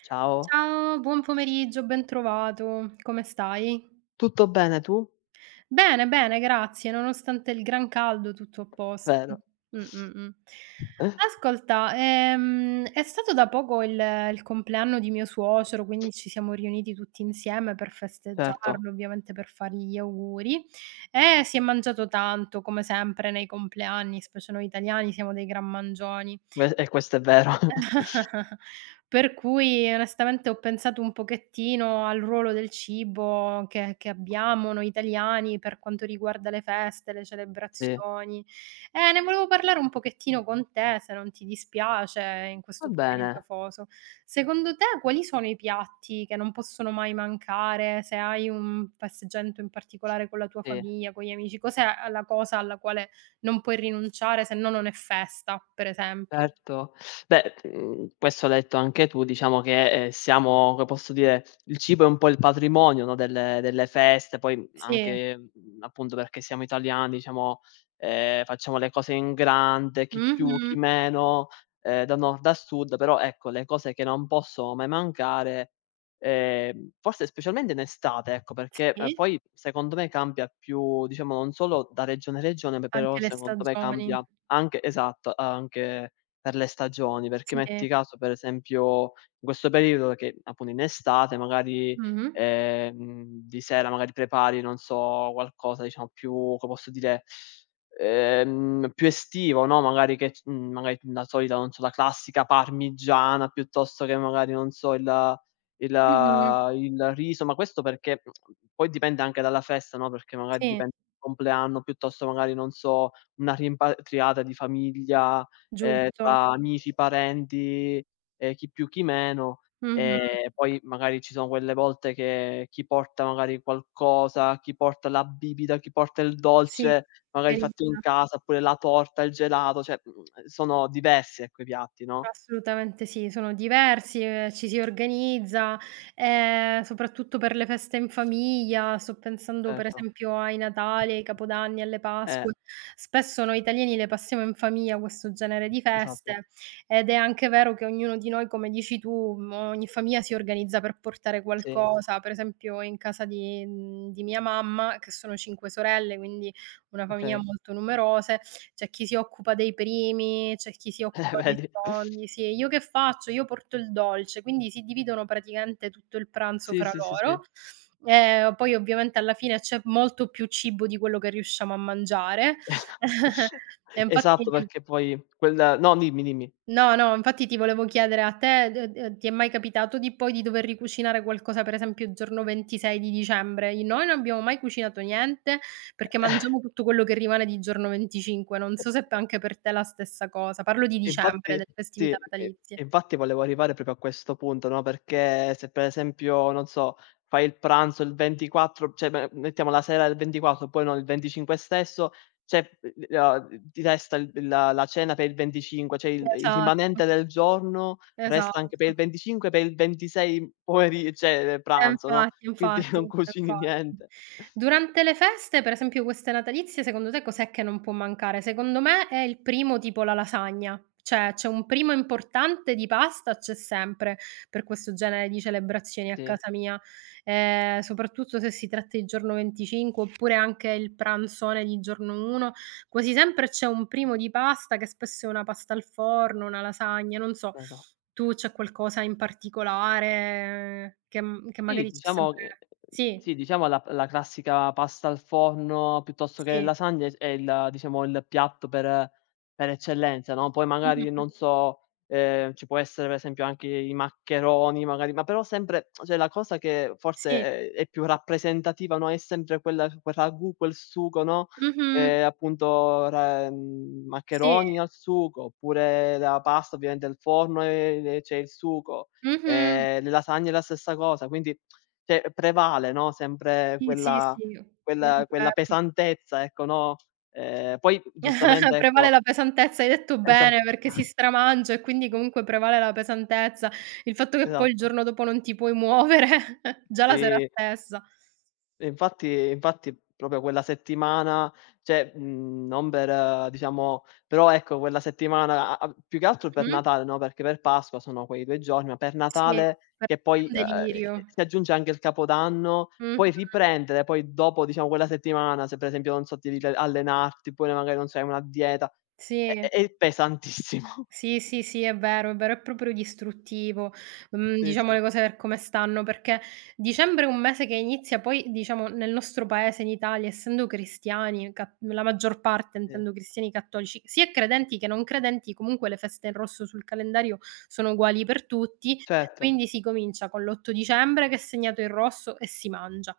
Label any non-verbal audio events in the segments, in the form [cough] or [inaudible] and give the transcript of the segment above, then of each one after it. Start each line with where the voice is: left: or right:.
left: Ciao,
right: Ciao, buon pomeriggio, ben trovato. Come stai?
left: tutto bene tu?
right: Bene, bene, grazie. Nonostante il gran caldo, tutto a posto.
left: Vero,
right: Mh, mh, mh.
left: eh,
right: Ascolta, è stato da poco il compleanno di mio suocero, quindi ci siamo riuniti tutti insieme per
left: certo,
right: festeggiarlo, ovviamente per fargli gli auguri e si è mangiato tanto, come sempre nei compleanni, specie noi italiani siamo dei gran mangioni.
left: que e questo è vero. [laughs]
right: [laughs] Per cui onestamente ho pensato un pochettino al ruolo del cibo che abbiamo noi italiani per quanto riguarda le feste, le
left: Sì,
right: celebrazioni. Ne volevo parlare un pochettino con te, se non ti dispiace, in
left: va
right: questo pomeriggio
left: bene,
right: afoso. Secondo te quali sono i piatti che non possono mai mancare, se hai un passeggento in particolare con la tua
left: sì.
right: famiglia, con gli amici? Cos'è la cosa alla quale non puoi rinunciare, se no non è festa, per esempio?
left: Certo. Beh, questo l'hai detto anche tu, diciamo che, siamo come posso dire, il cibo è un po' il patrimonio, no, delle feste, poi,
right: Sì.
left: anche, appunto perché siamo italiani, diciamo, facciamo le cose in grande, chi più, chi
right: Mh-mh.
left: meno, da nord a sud, però ecco, le cose che non possono mai mancare, forse specialmente in estate, ecco, perché,
right: Sì,
left: poi secondo me cambia più diciamo non solo da regione a regione, ma però
right: anche le
left: secondo me
right: stagioni.
left: cambia anche esatto, anche per le stagioni, perché
right: Sì.
left: metti caso, per esempio, in questo periodo che appunto in estate magari,
right: Mh-mh.
left: di sera magari prepari, non so, qualcosa diciamo più, come posso dire, più estivo, no, magari che c mhmm, magari la solita, non so, la classica parmigiana, piuttosto che magari, non so, il
right: Mh-mh.
left: il riso, ma questo perché poi dipende anche dalla festa, no, perché magari
right: Sì,
left: dipende compleanno, piuttosto magari, non so, una rimpatriata di famiglia,
right: giusto.
left: tra amici, parenti, chi più chi meno,
right: Mh-mh.
left: poi magari ci sono quelle volte che chi porta magari qualcosa, chi porta la bibita, chi porta il
right: Sì,
left: dolce magari fatto in
right: organizza.
left: casa, oppure la torta, il gelato, cioè, sono diversi ecco i piatti, no,
right: Assolutamente sì, sono diversi, ci si organizza, soprattutto per le feste in famiglia. Sto pensando per
left: certo.
right: esempio ai Natali, ai Capodanni, alle
left: Eh,
right: Pasque. Spesso noi italiani le passiamo in famiglia questo genere di
left: esatto.
right: feste, ed è anche vero che ognuno di noi, come dici tu, ogni famiglia si organizza per portare
left: Sì,
right: qualcosa. Per esempio in casa di mia mamma, che sono 5 sorelle, quindi una famiglia
left: okay.
right: molto numerose c'è chi si occupa dei primi, c'è chi si
left: [laughs]
right: occupa dei
left: Vedi?
right: secondi, sì. E io che faccio? Io porto il dolce, quindi si dividono praticamente tutto il pranzo
left: Sì,
right: fra
left: sì, sì, sì.
right: loro. Poi ovviamente alla fine c'è molto più cibo di quello che riusciamo a mangiare.
left: [laughs]
right: [laughs] E
left: Esatto,
right: infatti
left: perché poi quel no, dimmi, dimmi.
right: no, no, infatti ti volevo chiedere a te, d d ti è mai capitato di poi di dover ricucinare qualcosa, per esempio il giorno 26 di dicembre? I Noi non abbiamo mai cucinato niente, perché mangiamo tutto quello che rimane di giorno 25. Non so se p anche per te è la stessa cosa. Parlo di
left: E
right: dicembre,
left: infatti
right: delle
left: sì,
right: festività
left: e
right: natalizie.
left: e infatti volevo arrivare proprio a questo punto, no, perché se per esempio, non so, fai il pranzo il 24, cioè me mettiamo la sera del 24, poi no, il 25 stesso, cioè, l ti resta il la la cena per il 25, cioè il
right: Esatto,
left: rimanente del giorno resta anche per
right: esatto.
left: il 25, per il 26 pomeri cioè
right: Eh
left: pranzo, no,
right: infatti,
left: quindi [laughs]
right: infatti,
left: non cucini
right: infatti.
left: niente.
right: Durante le feste, per esempio queste natalizie, secondo te cos'è che non può mancare? Secondo me è il primo tipo la lasagna, cioè c'è un primo importante di pasta, c'è sempre per questo genere di celebrazioni a
left: Sì,
right: casa mia, soprattutto se si tratta di giorno 25 oppure anche il pranzone di giorno 1. Quasi sempre c'è un primo di pasta che spesso è una pasta al forno, una lasagna, non so.
left: vero.
right: Tu c'è qualcosa in particolare che m che
left: Sì,
right: magari c'è
left: diciamo che
right: sempre sì,
left: sì, diciamo la classica pasta al forno piuttosto che
right: sì.
left: lasagne è il diciamo il piatto per eccellenza, no, poi magari
right: Mh-mh.
left: non so, ci può essere per esempio anche i maccheroni magari, ma però sempre cioè la cosa che
right: Sì.
left: forse è più rappresentativa, no, è sempre quella quel ragù, quel sugo, no,
right: Mh-mh.
left: appunto
right: Sì.
left: maccheroni al sugo, oppure la pasta ovviamente al forno e c'è il sugo,
right: Mh-mh.
left: le lasagne è la stessa cosa, quindi cioè prevale, no, sempre
right: Sì, sì,
left: quella
right: sì, è
left: quella quella
right: vero.
left: pesantezza, ecco, no, poi giustamente
right: [laughs] Prevale
left: ecco
right: la pesantezza, hai detto
left: esatto.
right: bene, perché si
left: [laughs]
right: stramangia e quindi comunque prevale la pesantezza. Il fatto che poi il
left: Esatto.
right: giorno dopo non ti puoi muovere, [laughs] già la sera
left: Sì.
right: stessa.
left: E infatti proprio quella settimana, cioè, non per diciamo però ecco quella settimana a più che altro per
right: Mh-mh.
left: Natale, no, perché per Pasqua sono quei 2 giorni, ma per
right: Sì,
left: Natale
right: per
left: che
right: me è
left: poi,
right: un
left: e
right: delirio.
left: si aggiunge anche il Capodanno,
right: Mh-mh.
left: poi riprendere, poi dopo diciamo quella settimana, se per esempio non so ti devi le allenarti, oppure magari non so hai una dieta, è
right: Sì.
left: è è pesantissimo.
right: Sì,
left: [laughs]
right: sì, sì, è vero, è vero, è proprio distruttivo. Mhmm,
left: Sì,
right: diciamo
left: sì,
right: le cose per come stanno, perché dicembre è un mese che inizia poi, diciamo, nel nostro paese, in Italia, essendo cristiani, ca la maggior parte
left: sì.
right: intendo cristiani cattolici, sia credenti che non credenti, comunque le feste in rosso sul calendario sono uguali per tutti,
left: Certo.
right: quindi si comincia con l'8 dicembre che è segnato in rosso e si mangia.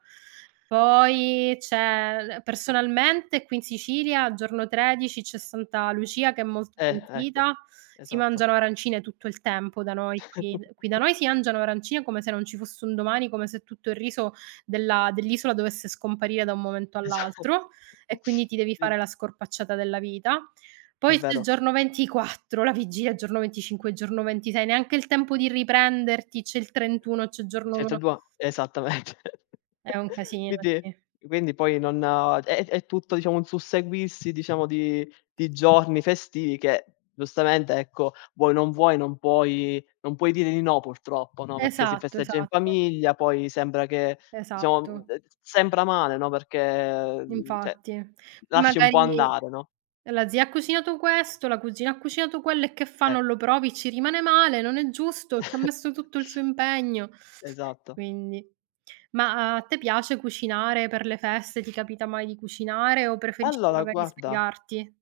right: Poi c'è personalmente qui in Sicilia al giorno 13 c'è Santa Lucia che è molto
left: Ecco.
right: pentita, si
left: Esatto.
right: mangiano arancine tutto il tempo da noi qui
left: [laughs]
right: qui da noi si mangiano arancine come se non ci fosse un domani, come se tutto il riso della dell'isola dovesse scomparire da un momento
left: Esatto.
right: all'altro e quindi ti devi
left: Sì.
right: fare la scorpacciata della vita.
left: È
right: Poi c'è il
left: vero.
right: giorno 24, la vigilia, il giorno 25, il giorno 26, neanche il tempo di riprenderti, c'è il 31, c'è il giorno
left: Ceh Tra
right: 1.
left: due esattamente.
right: È un
left: [laughs]
right: casino,
left: Quindi
right: sì.
left: poi non è tutto diciamo un susseguirsi, diciamo, di giorni festivi che giustamente, ecco, vuoi non vuoi, non puoi dire di no purtroppo, no, perché si
right: Esatto,
left: festeggia in
right: esatto,
left: famiglia, poi sembra che
right: esatto.
left: diciamo, sembra male, no, perché, cioè
right: Infatti.
left: lasci un po'
right: Magari
left: andare, no,
right: la zia ha cucinato questo, la cugina ha cucinato quello e che fa? Non lo
left: ecco.
right: provi, ci rimane male, non è giusto, c'ha messo
left: [laughs]
right: tutto il suo impegno.
left: Esatto.
right: Quindi ma a te piace cucinare per le feste? Ti capita mai di cucinare o preferisci
left: Allora
right: magari
left: guarda
right: sbrigarti?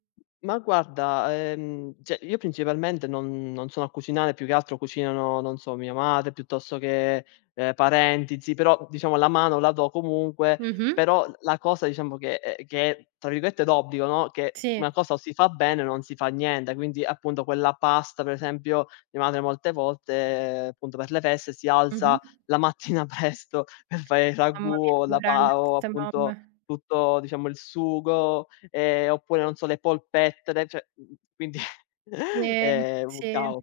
left: Ma guarda, cioè io principalmente non sono a cucinare, più che altro cucinano, non so, mia madre piuttosto che, parenti, zii, però diciamo la mano la do comunque,
right: Mh-mh.
left: però la cosa diciamo che è tra virgolette "d'obbligo", no, che
right: Sì.
left: una cosa o si fa bene o non si fa niente, quindi appunto quella pasta per esempio mia madre molte volte, appunto per le feste si
right: Mh-mh.
left: alza la mattina [laughs] presto per fare il ragù
right: Mamma mia,
left: o la
right: poverelle
left: pa o
right: queste mamme.
left: appunto tutto diciamo il sugo, oppure non so le polpette, cioè, quindi [laughs]
right: Sì,
left: è un
right: sì.
left: caos,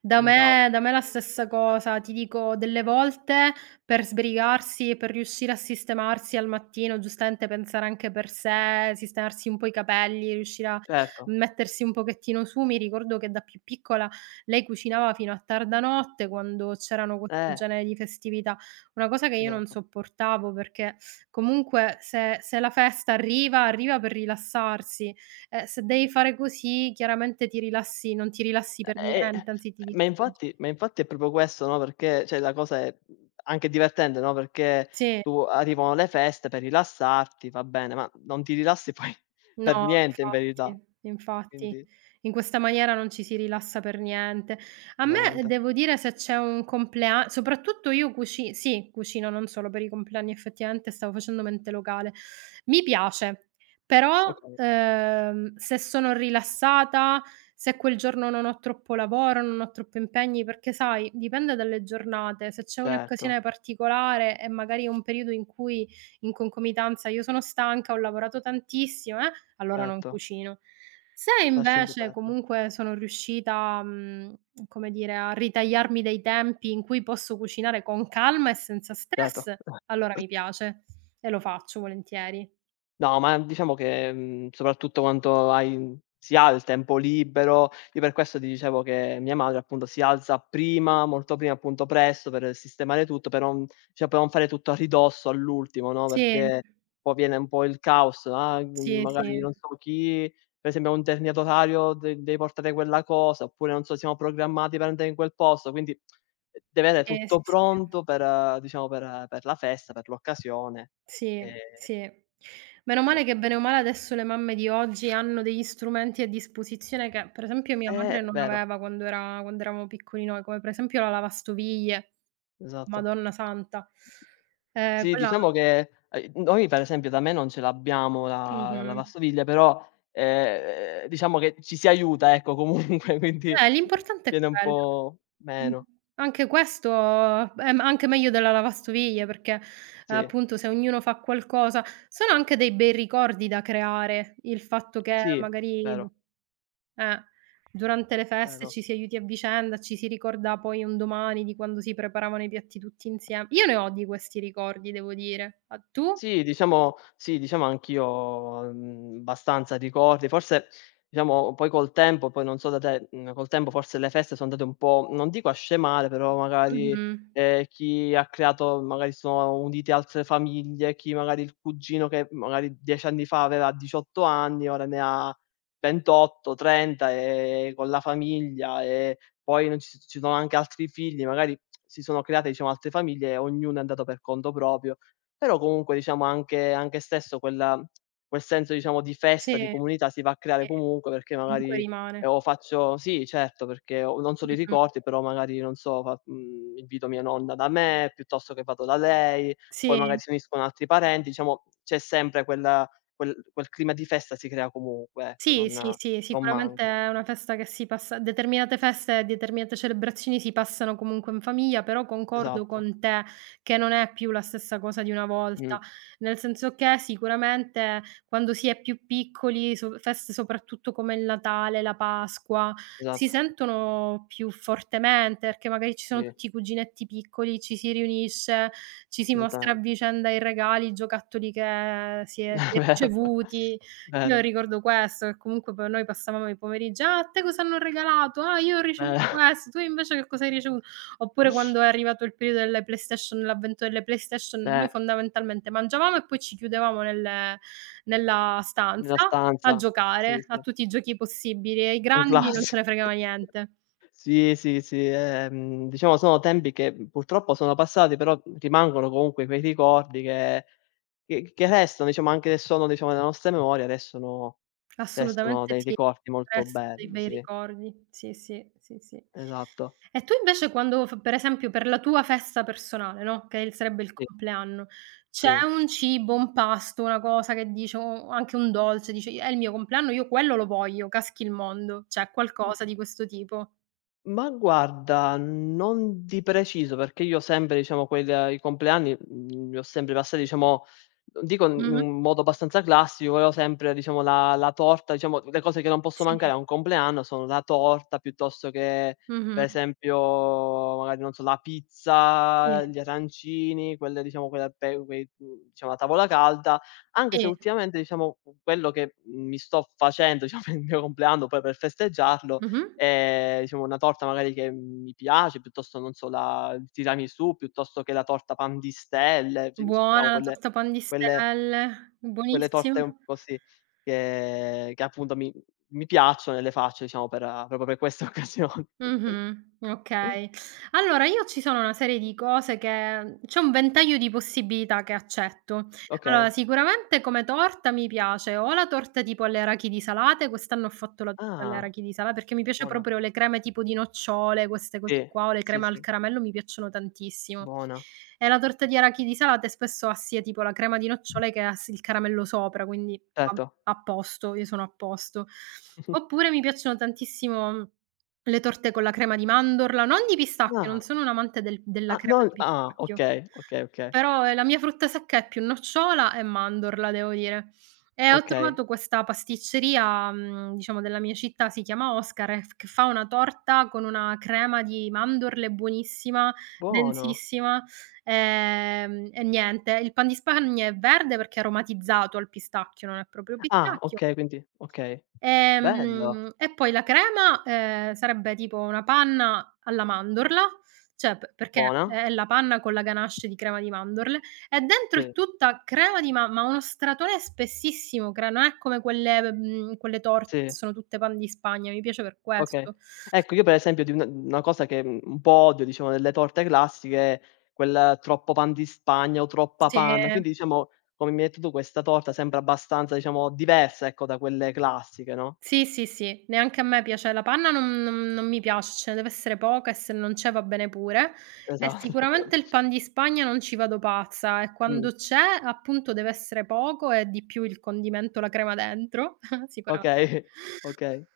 right: Da
left: un caos.
right: me da me la stessa cosa. Ti dico, delle volte per sbrigarsi e per riuscire a sistemarsi al mattino, giustamente pensare anche per sé, sistemarsi un po' i capelli, riuscire a
left: Certo,
right: mettersi un pochettino su, mi ricordo che da più piccola lei cucinava fino a tarda notte quando c'erano questo
left: eh,
right: genere di festività. Una cosa che io non
left: esatto.
right: sopportavo perché comunque se la festa arriva, arriva per rilassarsi. Se devi fare così chiaramente ti rilassi non ti rilassi per
left: E
right: niente, anzi ti
left: ma
right: distruggi.
left: infatti ma infatti è proprio questo, no, perché cioè la cosa è anche divertente, no, perché
right: Sì.
left: tu arrivano le feste per rilassarti, va bene, ma non ti rilassi [laughs] poi per
right: No,
left: niente in verità,
right: infatti, infatti.
left: quindi
right: In questa maniera non ci si rilassa per niente. A me
left: veramente.
right: devo dire se c'è un complea soprattutto io cuci sì, cucino non solo per i compleanni effettivamente, stavo facendo mente locale. Mi piace, però,
left: Okay,
right: se sono rilassata, se quel giorno non ho troppo lavoro, non ho troppi impegni, perché sai, dipende dalle giornate. Se c'è
left: certo,
right: un'occasione particolare e magari un periodo in cui in concomitanza io sono stanca, ho lavorato tantissimo, allora non
left: certo,
right: cucino. Se
left: lasciamo
right: invece
left: perdere,
right: comunque sono riuscita, come dire, a ritagliarmi dei tempi in cui posso cucinare con calma e senza
left: certo.
right: stress, allora mi piace e lo faccio volentieri.
left: No, ma diciamo che, soprattutto quando si ha il tempo libero, io per questo ti dicevo che mia madre appunto si alza prima, molto prima, appunto presto per sistemare tutto, per non cioè per non fare tutto a ridosso, all'ultimo, no,
right: Sì,
left: perché poi viene un po' il caos, ah,
right: sì,
left: magari
right: sì.
left: non so chi per esempio ha un determinato orario, de devi portare quella cosa, oppure non so siamo programmati per andare in quel posto, quindi deve avere
right: Sì, sì,
left: tutto
right: sì.
left: pronto per diciamo per la festa, per l'occasione.
right: Sì,
left: Ehm,
right: sì. Meno male che bene o
left: appunto.
right: male adesso le mamme di oggi hanno degli strumenti a disposizione che, per esempio, mia madre non
left: Vero,
right: aveva quando eravamo piccoli noi, come per esempio la lavastoviglie.
left: esatto.
right: Madonna santa.
left: Sì,
right: Quella
left: diciamo che, noi per esempio da me non ce l'abbiamo la
right: mh-mh.
left: lavastoviglie, però, diciamo che ci si aiuta ecco [laughs] comunque, quindi
right: L'importante è
left: viene un
right: quello.
left: po'
right: Mh.
left: meno.
right: Anche questo è m anche meglio della lavastoviglie perché,
left: Sì,
right: appunto, se ognuno fa qualcosa sono anche dei bei ricordi da creare, il fatto che
left: sì,
right: magari
left: vero,
right: eh. Durante le feste
left: vero.
right: ci si aiuti a vicenda, ci si ricorda poi un domani di quando si preparavano i piatti tutti insieme. Io ne ho di questi ricordi, devo dire. A tu?
left: Sì, diciamo anch'io, abbastanza ricordi. Forse, diciamo, poi col tempo, poi non so da te, col tempo forse le feste sono andate un po', non dico a scemare, però magari,
right: Mh-mh.
left: chi ha creato magari si sono unite altre famiglie, chi magari il cugino che magari 10 anni fa aveva 18 anni, ora ne ha 28, 30, con la famiglia e poi non ci sono anche altri figli, magari si sono create, diciamo, altre famiglie e ognuno è andato per conto proprio. Però comunque diciamo anche stesso quella quel senso diciamo di festa,
right: Sì,
left: di comunità si va a creare
right: sì,
left: comunque perché
right: mh. Comunque
left: magari,
right: rimane.
left: o faccio sì certo, perché ho non solo i
right: Mh-mh.
left: ricordi, però magari non so invito mia nonna da me, piuttosto che vado da lei, poi magari
right: Sì.
left: si uniscono altri parenti, diciamo c'è sempre quella quel clima di festa si crea comunque, ecco,
right: Sì, sì, sì,
left: non
right: sicuramente
left: manca.
right: è una festa che si passa determinate feste e determinate celebrazioni si passano comunque in famiglia, però concordo
left: Esatto.
right: con te che non è più la stessa cosa di una volta,
left: Mh.
right: nel senso che sicuramente quando si è più piccoli, feste soprattutto come il Natale, la Pasqua, si
left: Esatto.
right: sentono più fortemente, perché magari ci sono
left: Sì,
right: tutti i cuginetti piccoli, ci si riunisce, ci si mostra a
left: esattamente.
right: vicenda i regali, i giocattoli che si è
left: [laughs] È
right: si è
left: vero. [laughs]
right: ricevuti. Io
left: Vero.
right: ricordo questo, che comunque poi noi passavamo i pomeriggi: "Ah, a te cosa hanno regalato? Ah, io ho ricevuto
left: Eh.
right: questo, tu invece che cosa hai ricevuto?" Oppure
left: [laughs]
right: quando è arrivato il periodo delle PlayStation l'avvento delle PlayStation,
left: Eh.
right: noi fondamentalmente mangiavamo e poi ci chiudevamo nelle nella
left: Nella
right: stanza a
left: stanza, sì,
right: giocare a
left: sì,
right: tutti i giochi possibili, e ai
left: un
right: grandi non
left: classi
right: ce
left: [laughs]
right: ne fregava niente.
left: Sì, sì, sì, diciamo sono tempi che, purtroppo sono passati, però rimangono comunque quei ricordi che restano, diciamo anche se sono diciamo nella nostra memoria, restano
right: Assolutamente
left: dei
right: sì,
left: ricordi molto
right: restano dei
left: belli,
right: bei
left: sì,
right: ricordi. Sì, sì, sì, sì.
left: esatto.
right: E tu invece quando f per esempio per la tua festa personale, no, che il sarebbe il
left: Sì,
right: compleanno,
left: sì.
right: c'è un cibo, un pasto, una cosa che dici o anche un dolce, dici: "È il mio compleanno, io quello lo voglio, caschi il mondo." C'è qualcosa di questo tipo?
left: Ma guarda, non di preciso, perché io sempre diciamo quel i compleanni, li ho sempre passati diciamo non dico in
right: Mh-mh.
left: un modo abbastanza classico, però sempre diciamo la torta, diciamo le cose che non posso
right: Sì.
left: mancare a un compleanno sono la torta, piuttosto che per
right: Mh-mh.
left: esempio magari non so, la
right: Sì,
left: pizza, gli arancini, quelle diciamo quella pe quei mhmm, diciamo a tavola calda, anche se
right: sì.
left: ultimamente diciamo quello che mi sto facendo [laughs] diciamo per il mio compleanno, poi per festeggiarlo
right: Mh-mh.
left: diciamo una torta magari che mi piace, piuttosto non so la il tiramisù, piuttosto che la torta pan di stelle, ci diciamo
right: Buona la torta pan di
left: quelle
right: stelle,
left: quelle torte
right: buonissima.
left: un po' sì, che appunto mi piacciono e le faccio diciamo per proprio per queste occasioni. [laughs]
right: Mh-mh, okay. Allora io ci sono una serie di cose che c'è un ventaglio di possibilità che accetto. Allora
left: Okay.
right: sicuramente come torta mi piace o la torta tipo alle arachidi salate, quest'anno ho fatto la torta alle
left: Ah,
right: arachidi sala perché mi piace
left: buona.
right: proprio le creme tipo di nocciole, queste cose
left: Sì,
right: qua, o le
left: sì,
right: creme al
left: sì,
right: caramello mi piacciono tantissimo.
left: buona.
right: E la torta di arachidi salate spesso assia tipo la crema di nocciole che ha s il caramello sopra, quindi a
left: Certo.
right: a posto, io sono a posto.
left: [laughs]
right: Oppure mi piacciono tantissimo le torte con la crema di mandorla, non di pistacchio,
left: Ah,
right: non sono un amante della
left: ah
right: crema
left: non
right: di
left: ah,
right: pistacchio.
left: okay, okay, okay,
right: Però, la mia frutta secca è più nocciola e mandorla, devo dire. E ho
left: okay.
right: trovato questa pasticceria, diciamo della mia città, si chiama Oscar e f che fa una torta con una crema di mandorle buonissima,
left: Buono.
right: densissima, e niente, il pan di Spagna è verde perché è aromatizzato al pistacchio, non è proprio
left: Ah,
right: pistacchio.
left: okay, quindi okay. Bello.
right: E poi la crema, sarebbe tipo una panna alla mandorla, cioè p perché
left: Buona?
right: è la panna con la ganache di crema di mandorle e dentro è
left: Sì.
right: tutta crema di uno stratone spessissimo cre non è come quelle quelle torte che
left: Sì,
right: sono tutte pan di Spagna, mi piace per
left: okay.
right: questo.
left: Ecco, io per esempio di una cosa che, un po' odio, diciamo, delle torte classiche è quel troppo pan di Spagna o troppa
right: Sì.
left: panna, quindi diciamo, come mi hai detto tu, questa torta sembra abbastanza, diciamo, diversa, ecco, da quelle classiche, no,
right: Sì, sì, sì, neanche a me piace la panna, non mi piace, ce ne deve essere poca e se non c'è va bene pure. E
left: esatto. [laughs]
right: sicuramente il pan di Spagna non ci vado pazza e
left: Mh,
right: quando c'è, appunto, deve essere poco e di più il condimento, la crema dentro, [laughs] sicura
left: okay, okay.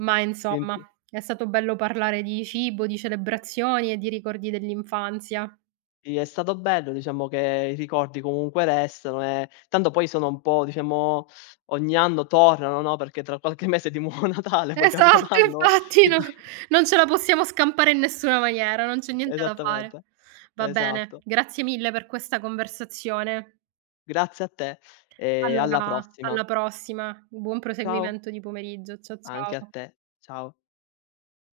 right: ma insomma,
left: Quindi
right: è stato bello parlare di cibo, di celebrazioni e di ricordi dell'infanzia.
left: sì, è stato bello, diciamo, che i ricordi comunque restano e tanto poi sono un po', diciamo ogni anno tornano, no, perché tra qualche mese è di nuovo
right: [laughs]
left: Natale, poi
right: Esatto,
left: Capodanno,
right: infatti no
left: quindi.
right: non ce la possiamo scampare in nessuna maniera, non c'è niente da fare.
left: Esattamente.
right: Va bene,
left: Esatto.
right: grazie mille per questa conversazione.
left: Grazie a te e alla
right: Allora
left: prossima.
right: alla prossima, buon
left: Ciao.
right: proseguimento di pomeriggio.
left: Anche a
right: Ciao.
left: te. Ciao.